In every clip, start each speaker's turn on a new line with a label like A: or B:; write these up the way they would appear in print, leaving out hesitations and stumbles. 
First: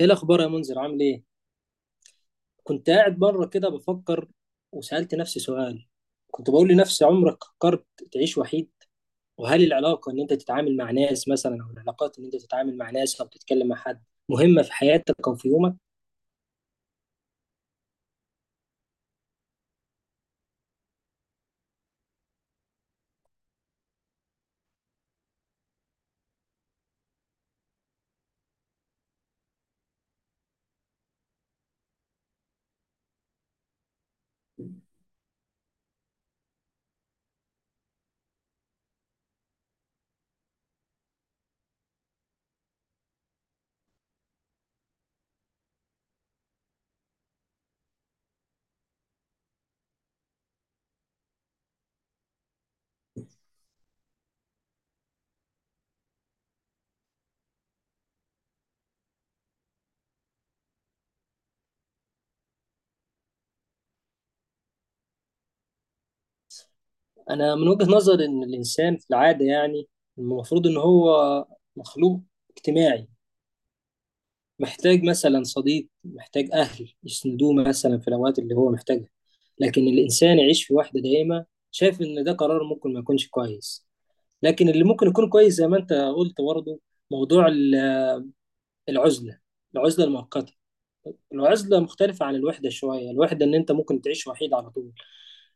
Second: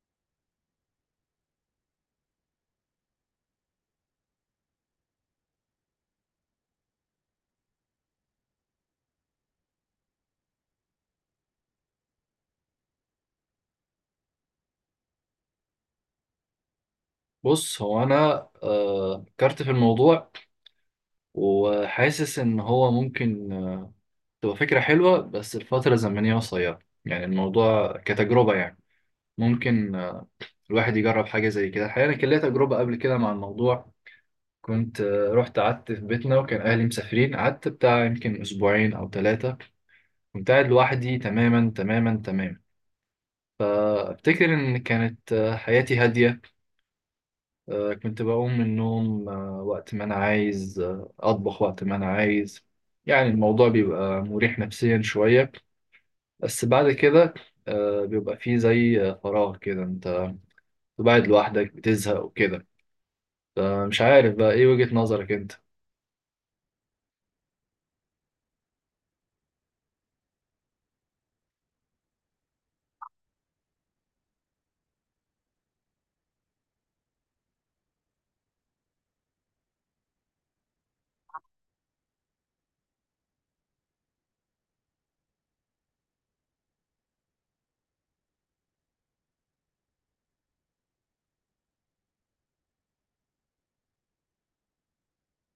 A: ايه الاخبار يا منذر؟ عامل ايه؟ كنت قاعد بره كده بفكر، وسألت نفسي سؤال. كنت بقول لنفسي: عمرك فكرت تعيش وحيد؟ وهل العلاقة ان انت تتعامل مع ناس مثلا، او العلاقات ان انت تتعامل مع ناس او تتكلم مع حد، مهمة في حياتك او في يومك؟
B: بص، هو انا فكرت في الموضوع، وحاسس ان هو ممكن تبقى فكره حلوه، بس الفتره الزمنيه قصيره. يعني الموضوع كتجربه، يعني ممكن الواحد يجرب حاجه زي كده. الحقيقه انا كان ليا تجربه قبل كده مع الموضوع، كنت رحت قعدت في بيتنا، وكان اهلي مسافرين، قعدت بتاع يمكن اسبوعين او ثلاثه. كنت قاعد لوحدي تماما تماما تماما. فافتكر ان كانت حياتي هاديه. كنت بقوم من النوم وقت ما أنا عايز، أطبخ وقت ما أنا عايز. يعني الموضوع بيبقى مريح نفسيا شوية، بس بعد كده بيبقى فيه زي فراغ كده. أنت قاعد لوحدك بتزهق وكده. فمش عارف بقى إيه وجهة نظرك أنت؟
A: انا من وجهة نظري ان الانسان في العادة، يعني المفروض ان هو مخلوق اجتماعي، محتاج مثلا صديق، محتاج اهل يسندوه مثلا في الاوقات اللي هو محتاجها. لكن الانسان يعيش في وحدة دائمة، شايف ان ده قرار ممكن ما يكونش كويس. لكن اللي ممكن يكون كويس زي ما انت قلت برضه موضوع العزله، العزله المؤقته. العزله مختلفه عن الوحده شويه. الوحده ان انت ممكن تعيش وحيد على طول،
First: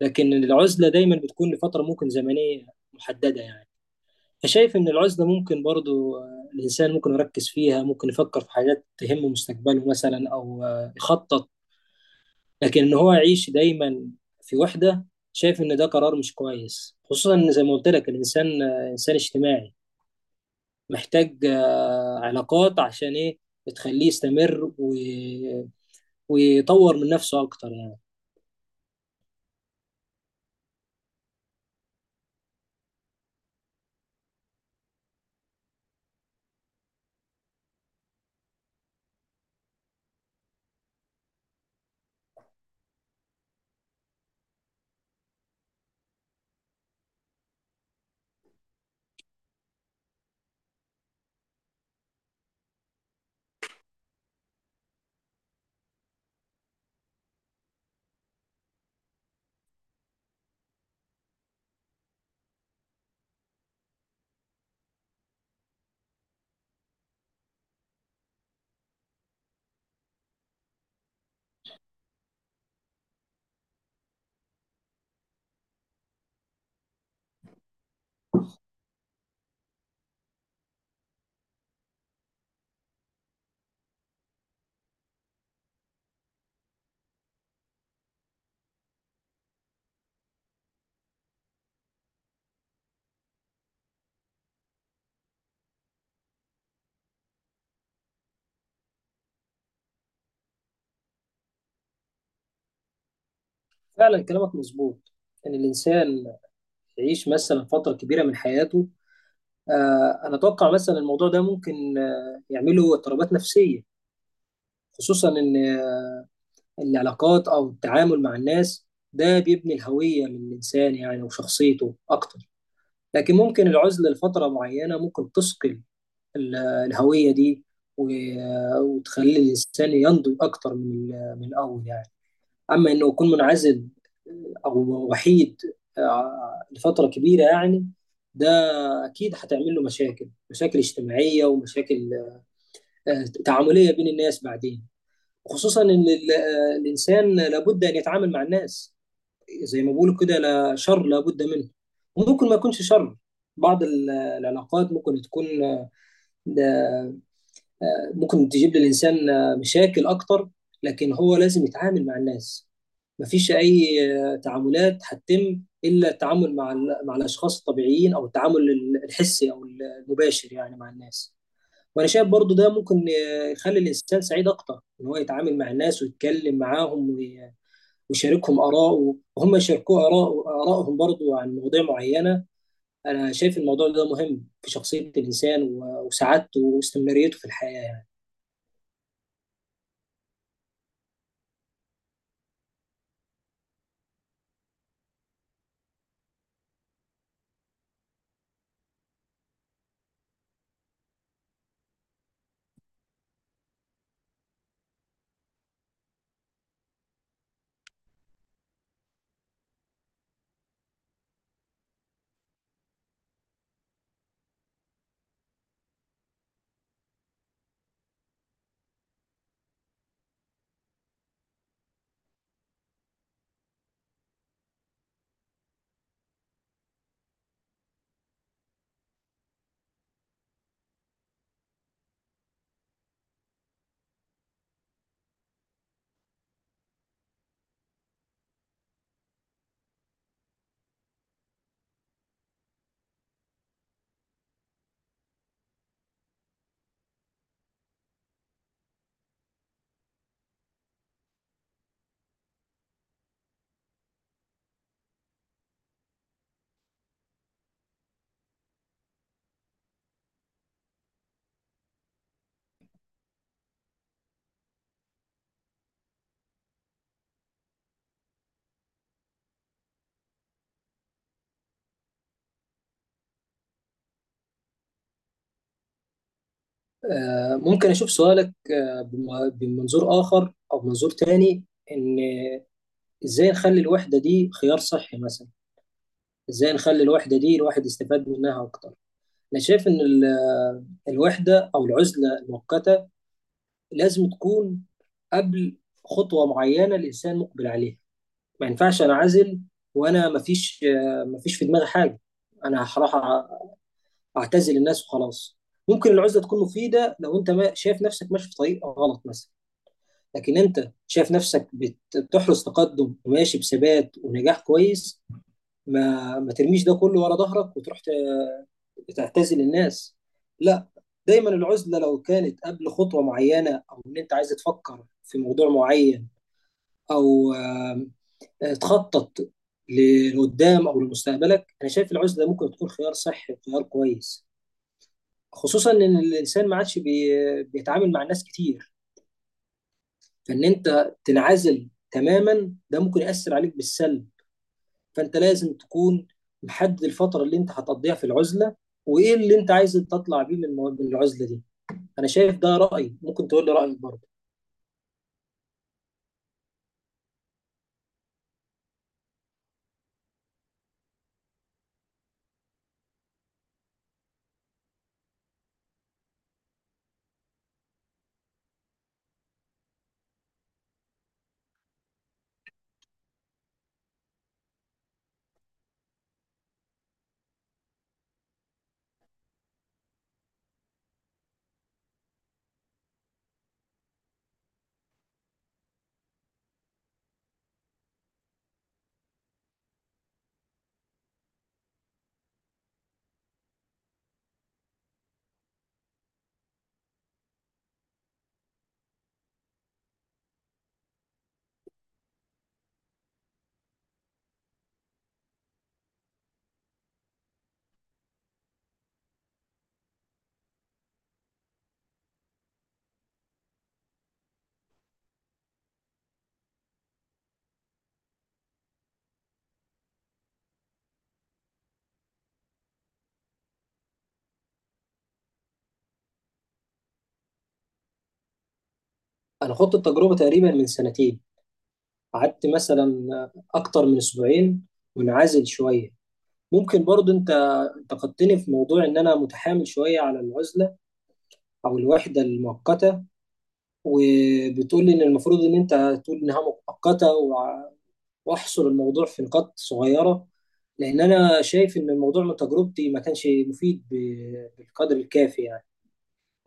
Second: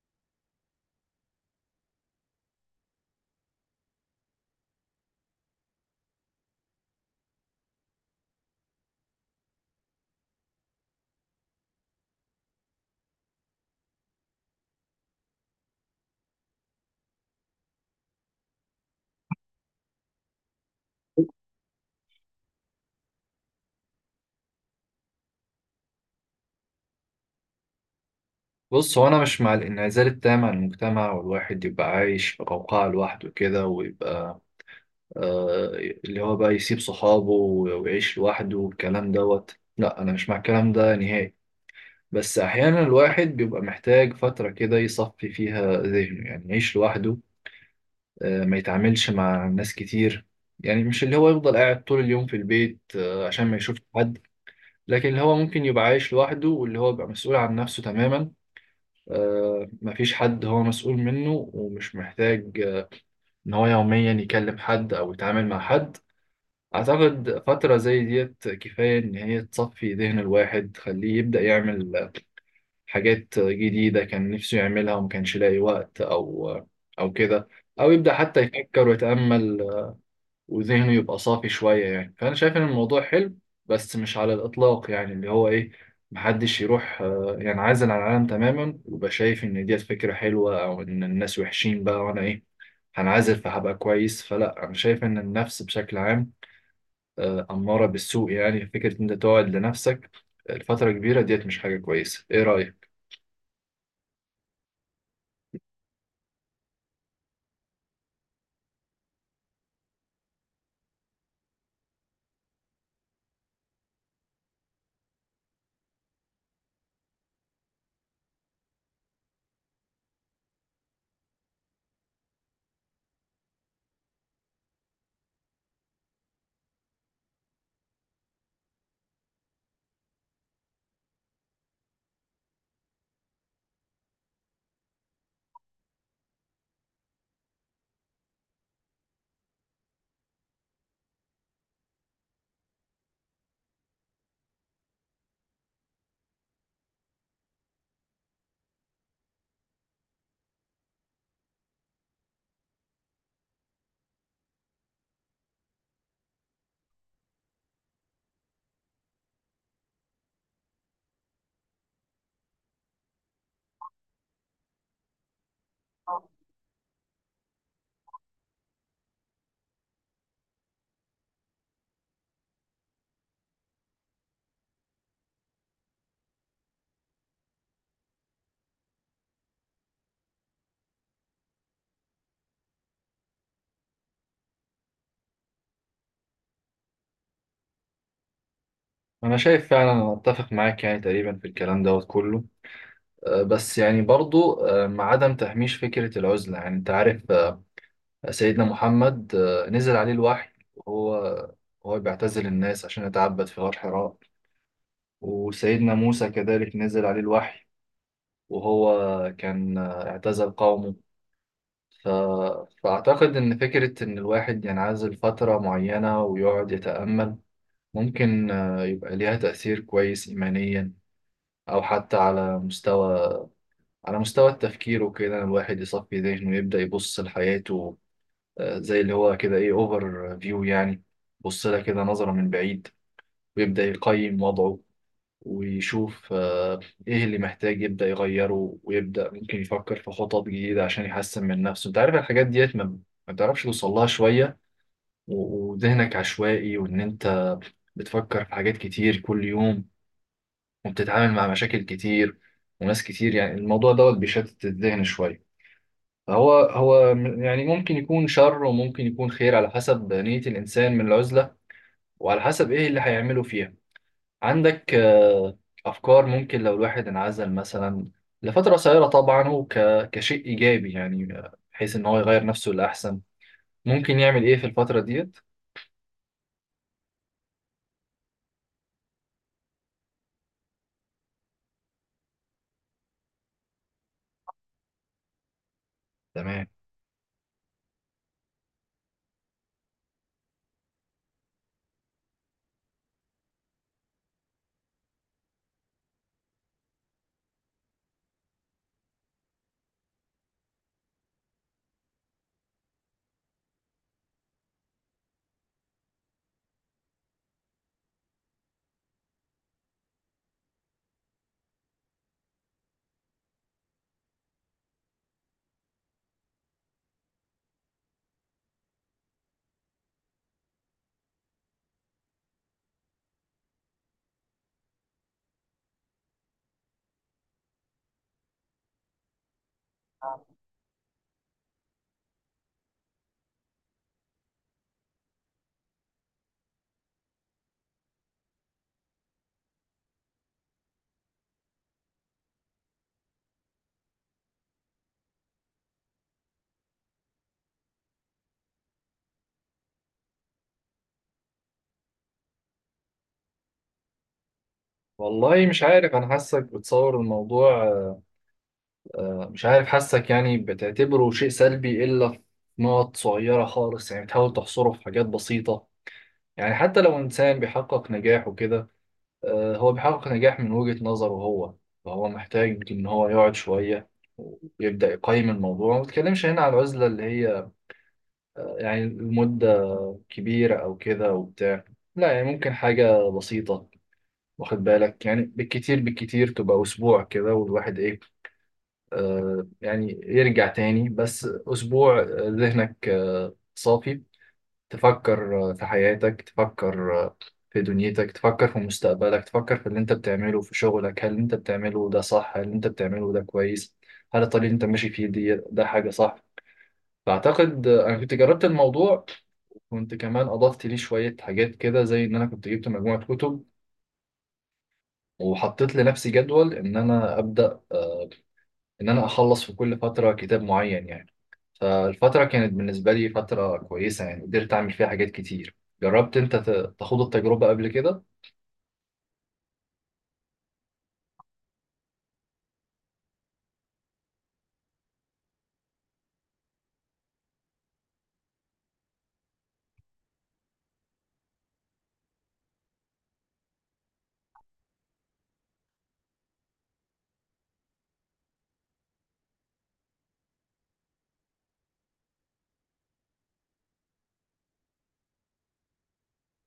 A: لكن العزله دايما بتكون لفتره ممكن زمنيه محدده يعني. فشايف ان العزله ممكن برضه، الانسان ممكن يركز فيها، ممكن يفكر في حاجات تهم مستقبله مثلا، او يخطط. لكن ان هو يعيش دايما في وحده، شايف ان ده قرار مش كويس، خصوصا ان زي ما قلت لك الانسان انسان اجتماعي، محتاج علاقات عشان ايه؟ تخليه يستمر ويطور من نفسه اكتر يعني.
B: بص، هو أنا مش مع الانعزال التام عن المجتمع، والواحد يبقى عايش في قوقعة لوحده كده، ويبقى آه، اللي هو بقى يسيب صحابه ويعيش لوحده والكلام دوت. لا، أنا مش مع الكلام ده نهائي. بس أحيانا الواحد بيبقى محتاج فترة كده يصفي فيها ذهنه، يعني يعيش لوحده، ما يتعاملش مع ناس كتير. يعني مش اللي هو يفضل قاعد طول اليوم في البيت عشان ما يشوفش حد، لكن اللي هو ممكن يبقى عايش لوحده، واللي هو بيبقى مسؤول عن نفسه تماما، مفيش حد هو مسؤول منه، ومش محتاج إن هو يوميا يكلم حد أو يتعامل مع حد. أعتقد فترة زي ديت كفاية إن هي تصفي ذهن الواحد، تخليه يبدأ يعمل حاجات جديدة كان نفسه يعملها وما كانش لاقي وقت، أو كده، أو يبدأ حتى يفكر ويتأمل، وذهنه يبقى صافي شوية. يعني فأنا شايف إن الموضوع حلو، بس مش على الإطلاق، يعني اللي هو إيه، محدش يروح ينعزل عن العالم تماما ويبقى شايف إن ديت فكرة حلوة، أو إن الناس وحشين بقى وأنا إيه، هنعزل فهبقى كويس. فلا، أنا شايف إن النفس بشكل عام أمارة بالسوء. يعني فكرة إن أنت تقعد لنفسك لفترة كبيرة ديت مش حاجة كويسة. إيه رأيك؟
A: فعلا كلامك مظبوط ان الانسان يعيش مثلا فتره كبيره من حياته. انا اتوقع مثلا الموضوع ده ممكن يعمله اضطرابات نفسيه، خصوصا ان العلاقات او التعامل مع الناس، ده بيبني الهويه من الانسان يعني وشخصيته اكتر. لكن ممكن العزله لفتره معينه ممكن تثقل الهوية دي، وتخلي الإنسان ينضج أكتر من من الأول يعني. أما إنه يكون منعزل، أو وحيد لفترة كبيرة يعني، ده أكيد هتعمل له مشاكل، مشاكل اجتماعية ومشاكل تعاملية بين الناس بعدين، خصوصا إن الإنسان لابد أن يتعامل مع الناس. زي ما بيقولوا كده: لا شر لابد منه. وممكن ما يكونش شر. بعض العلاقات ممكن تكون، ده ممكن تجيب للإنسان مشاكل أكتر، لكن هو لازم يتعامل مع الناس. مفيش أي تعاملات هتتم إلا التعامل مع مع الأشخاص الطبيعيين، أو التعامل الحسي أو المباشر يعني مع الناس. وأنا شايف برضو ده ممكن يخلي الإنسان سعيد أكتر، إن هو يتعامل مع الناس ويتكلم معاهم، ويشاركهم آراءه وهم يشاركوه آراء آرائهم برضو عن مواضيع معينة. أنا شايف الموضوع ده مهم في شخصية الإنسان، وسعادته واستمراريته في الحياة.
B: انا شايف فعلا، انا اتفق معاك يعني تقريبا في الكلام دوت كله. بس يعني برضو مع عدم تهميش فكرة العزلة. يعني انت عارف، سيدنا محمد نزل عليه الوحي، وهو بيعتزل الناس عشان يتعبد في غار حراء. وسيدنا موسى كذلك نزل عليه الوحي، وهو كان اعتزل قومه. ف... فأعتقد إن فكرة إن الواحد ينعزل فترة معينة ويقعد يتأمل ممكن يبقى ليها تأثير كويس إيمانيا، او حتى على مستوى، التفكير وكده. الواحد يصفي ذهنه ويبدأ يبص لحياته، زي اللي هو كده، ايه، اوفر فيو يعني. يبص لها كده نظرة من بعيد، ويبدأ يقيم وضعه، ويشوف ايه اللي محتاج يبدأ يغيره، ويبدأ ممكن يفكر في خطط جديدة عشان يحسن من نفسه. انت عارف الحاجات ديت ما بتعرفش توصل لها شوية، وذهنك عشوائي، وان انت بتفكر في حاجات كتير كل يوم، وبتتعامل مع مشاكل كتير وناس كتير. يعني الموضوع دوت بيشتت الذهن شوية. فهو، يعني ممكن يكون شر وممكن يكون خير على حسب نية الإنسان من العزلة، وعلى حسب إيه اللي هيعمله فيها. عندك أفكار ممكن لو الواحد انعزل مثلا لفترة قصيرة، طبعا هو كشيء إيجابي، يعني بحيث إن هو يغير نفسه لأحسن، ممكن يعمل إيه في الفترة ديت؟
A: ممكن أشوف سؤالك بمنظور آخر أو منظور تاني. إن إزاي نخلي الوحدة دي خيار صحي مثلا؟
B: تمام.
A: إزاي نخلي الوحدة دي الواحد يستفاد منها أكتر؟ أنا شايف إن الوحدة أو العزلة المؤقتة لازم تكون قبل خطوة معينة الإنسان مقبل عليها. ما ينفعش أنعزل وأنا مفيش، مفيش في دماغي حاجة. أنا هروح أعتزل الناس وخلاص. ممكن العزلة تكون مفيدة لو أنت ما شايف نفسك ماشي في طريق غلط مثلا. لكن انت شايف نفسك بتحرز تقدم وماشي بثبات ونجاح كويس، ما ترميش ده كله ورا ظهرك وتروح تعتزل الناس. لا. دايما العزلة لو كانت قبل خطوة معينة، او ان انت عايز تفكر في موضوع معين، او آم، آه، تخطط لقدام او لمستقبلك، انا شايف العزلة ممكن تكون خيار صحي وخيار كويس، خصوصا ان الانسان ما عادش بيتعامل مع ناس كتير. فان انت تنعزل تماما ده ممكن يأثر عليك بالسلب. فانت لازم تكون محدد الفتره اللي انت هتقضيها في العزله، وايه اللي انت عايز تطلع بيه من من العزله دي. انا شايف ده رايي، ممكن تقول لي رايك برضه.
B: والله مش عارف، أنا حاسك بتصور الموضوع مش عارف، حاسك يعني بتعتبره شيء سلبي إلا في نقط صغيرة خالص. يعني بتحاول تحصره في حاجات بسيطة. يعني حتى لو إنسان بيحقق نجاح وكده، هو بيحقق نجاح من وجهة نظره هو، فهو محتاج إن هو يقعد شوية ويبدأ يقيم الموضوع. ما بتكلمش هنا على العزلة اللي هي يعني المدة كبيرة أو كده وبتاع، لا، يعني ممكن حاجة بسيطة واخد بالك. يعني بالكتير بالكتير تبقى أسبوع كده، والواحد إيه، يعني يرجع تاني. بس أسبوع ذهنك صافي، تفكر في حياتك، تفكر في دنيتك، تفكر في مستقبلك، تفكر في اللي أنت بتعمله في شغلك، هل أنت بتعمله ده صح، هل أنت بتعمله ده كويس، هل الطريق اللي أنت ماشي فيه دي ده حاجة صح؟ فأعتقد أنا كنت جربت الموضوع، وكنت كمان أضفت ليه شوية حاجات كده، زي إن أنا كنت جبت مجموعة كتب، وحطيت لنفسي جدول إن أنا أبدأ ان انا اخلص في كل فتره كتاب معين، يعني. فالفتره كانت بالنسبه لي فتره كويسه، يعني قدرت اعمل فيها حاجات كتير. جربت انت تخوض التجربه قبل كده؟
A: انا خدت التجربه تقريبا من سنتين، قعدت مثلا اكتر من اسبوعين منعزل شويه. ممكن برضه انت انتقدتني في موضوع ان انا متحامل شويه على العزله او الوحده المؤقته، وبتقول لي ان المفروض ان انت تقول انها مؤقته، واحصر الموضوع في نقاط صغيره، لان انا شايف ان الموضوع من تجربتي ما كانش مفيد بالقدر الكافي يعني.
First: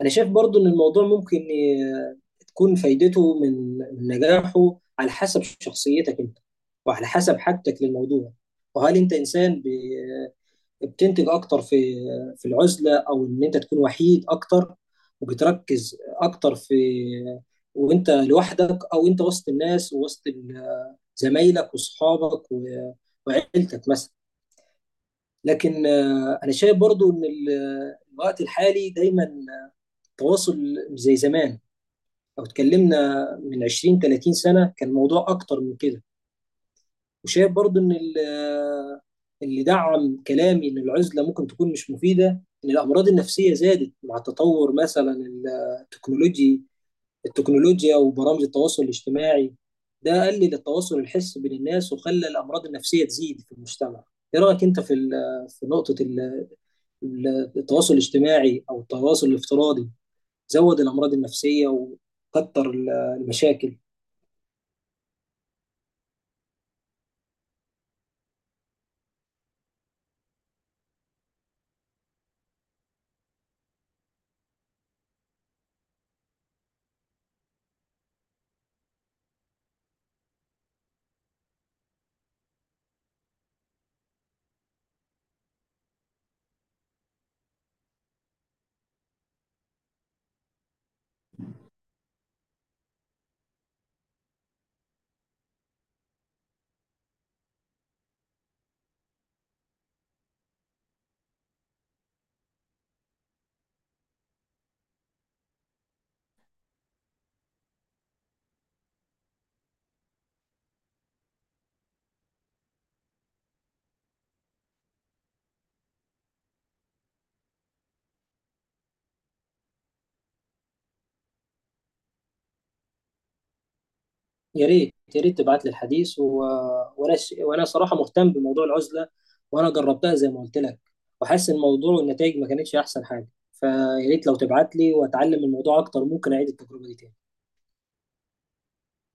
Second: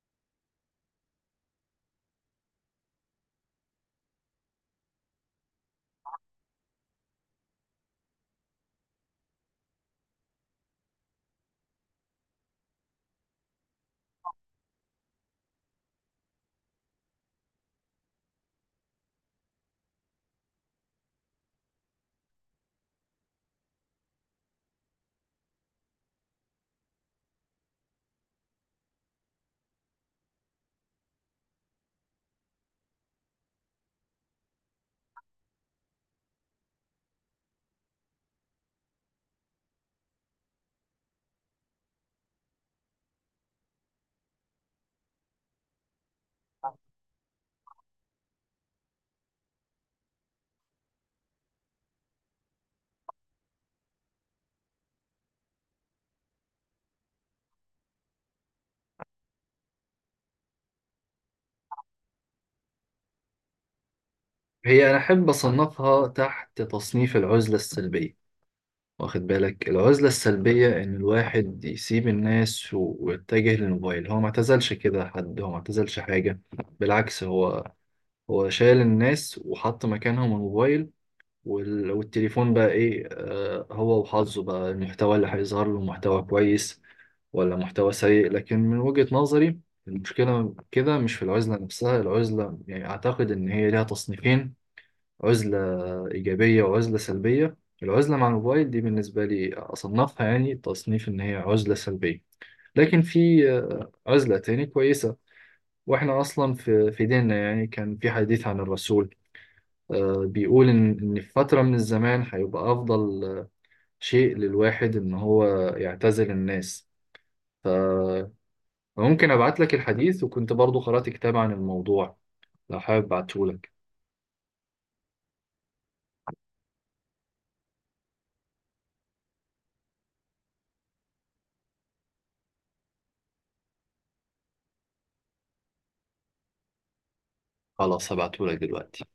A: انا شايف برضو ان الموضوع تكون فايدته من نجاحه على حسب شخصيتك انت، وعلى حسب حاجتك للموضوع. وهل انت انسان بتنتج اكتر في العزله، او ان انت تكون وحيد اكتر وبتركز اكتر، في وانت لوحدك، او انت وسط الناس ووسط زمايلك واصحابك، وعيلتك مثلا. لكن انا شايف برضو ان الوقت الحالي دايما التواصل مش زي زمان. لو اتكلمنا من 20 30 سنه كان الموضوع اكتر من كده. وشايف برضو ان اللي دعم كلامي ان العزله ممكن تكون مش مفيده، ان الامراض النفسيه زادت مع تطور مثلا التكنولوجي التكنولوجيا وبرامج التواصل الاجتماعي. ده قلل التواصل الحسي بين الناس وخلى الامراض النفسيه تزيد في المجتمع. ايه رايك انت في نقطه التواصل الاجتماعي، او التواصل الافتراضي زود الامراض النفسيه وكتر المشاكل؟
B: هي أنا أحب أصنفها تحت تصنيف العزلة السلبية. واخد بالك، العزلة السلبية إن الواحد يسيب الناس ويتجه للموبايل. هو ما اعتزلش كده حد، هو ما اعتزلش حاجة. بالعكس، هو شال الناس وحط مكانهم الموبايل. والتليفون بقى ايه، هو وحظه، بقى المحتوى اللي هيظهر له محتوى كويس ولا محتوى سيء. لكن من وجهة نظري المشكلة كده مش في العزلة نفسها. العزلة يعني أعتقد إن هي ليها تصنيفين، عزلة إيجابية وعزلة سلبية. العزلة مع الموبايل دي بالنسبة لي أصنفها يعني تصنيف إن هي عزلة سلبية. لكن في عزلة تاني كويسة. وإحنا أصلا في ديننا، يعني كان في حديث عن الرسول بيقول إن، في فترة من الزمان هيبقى أفضل شيء للواحد إن هو يعتزل الناس. فممكن أبعت لك الحديث، وكنت برضو قرأت كتاب عن الموضوع، لو حابب أبعته لك.
A: يا ريت يا ريت تبعت لي الحديث. وانا صراحه مهتم بموضوع العزله، وانا جربتها زي ما قلت لك، وحاسس إن الموضوع والنتائج ما كانتش احسن حاجه. فيا ريت لو تبعت لي واتعلم الموضوع اكتر، ممكن اعيد التجربه دي تاني.
B: خلاص هبعته لك دلوقتي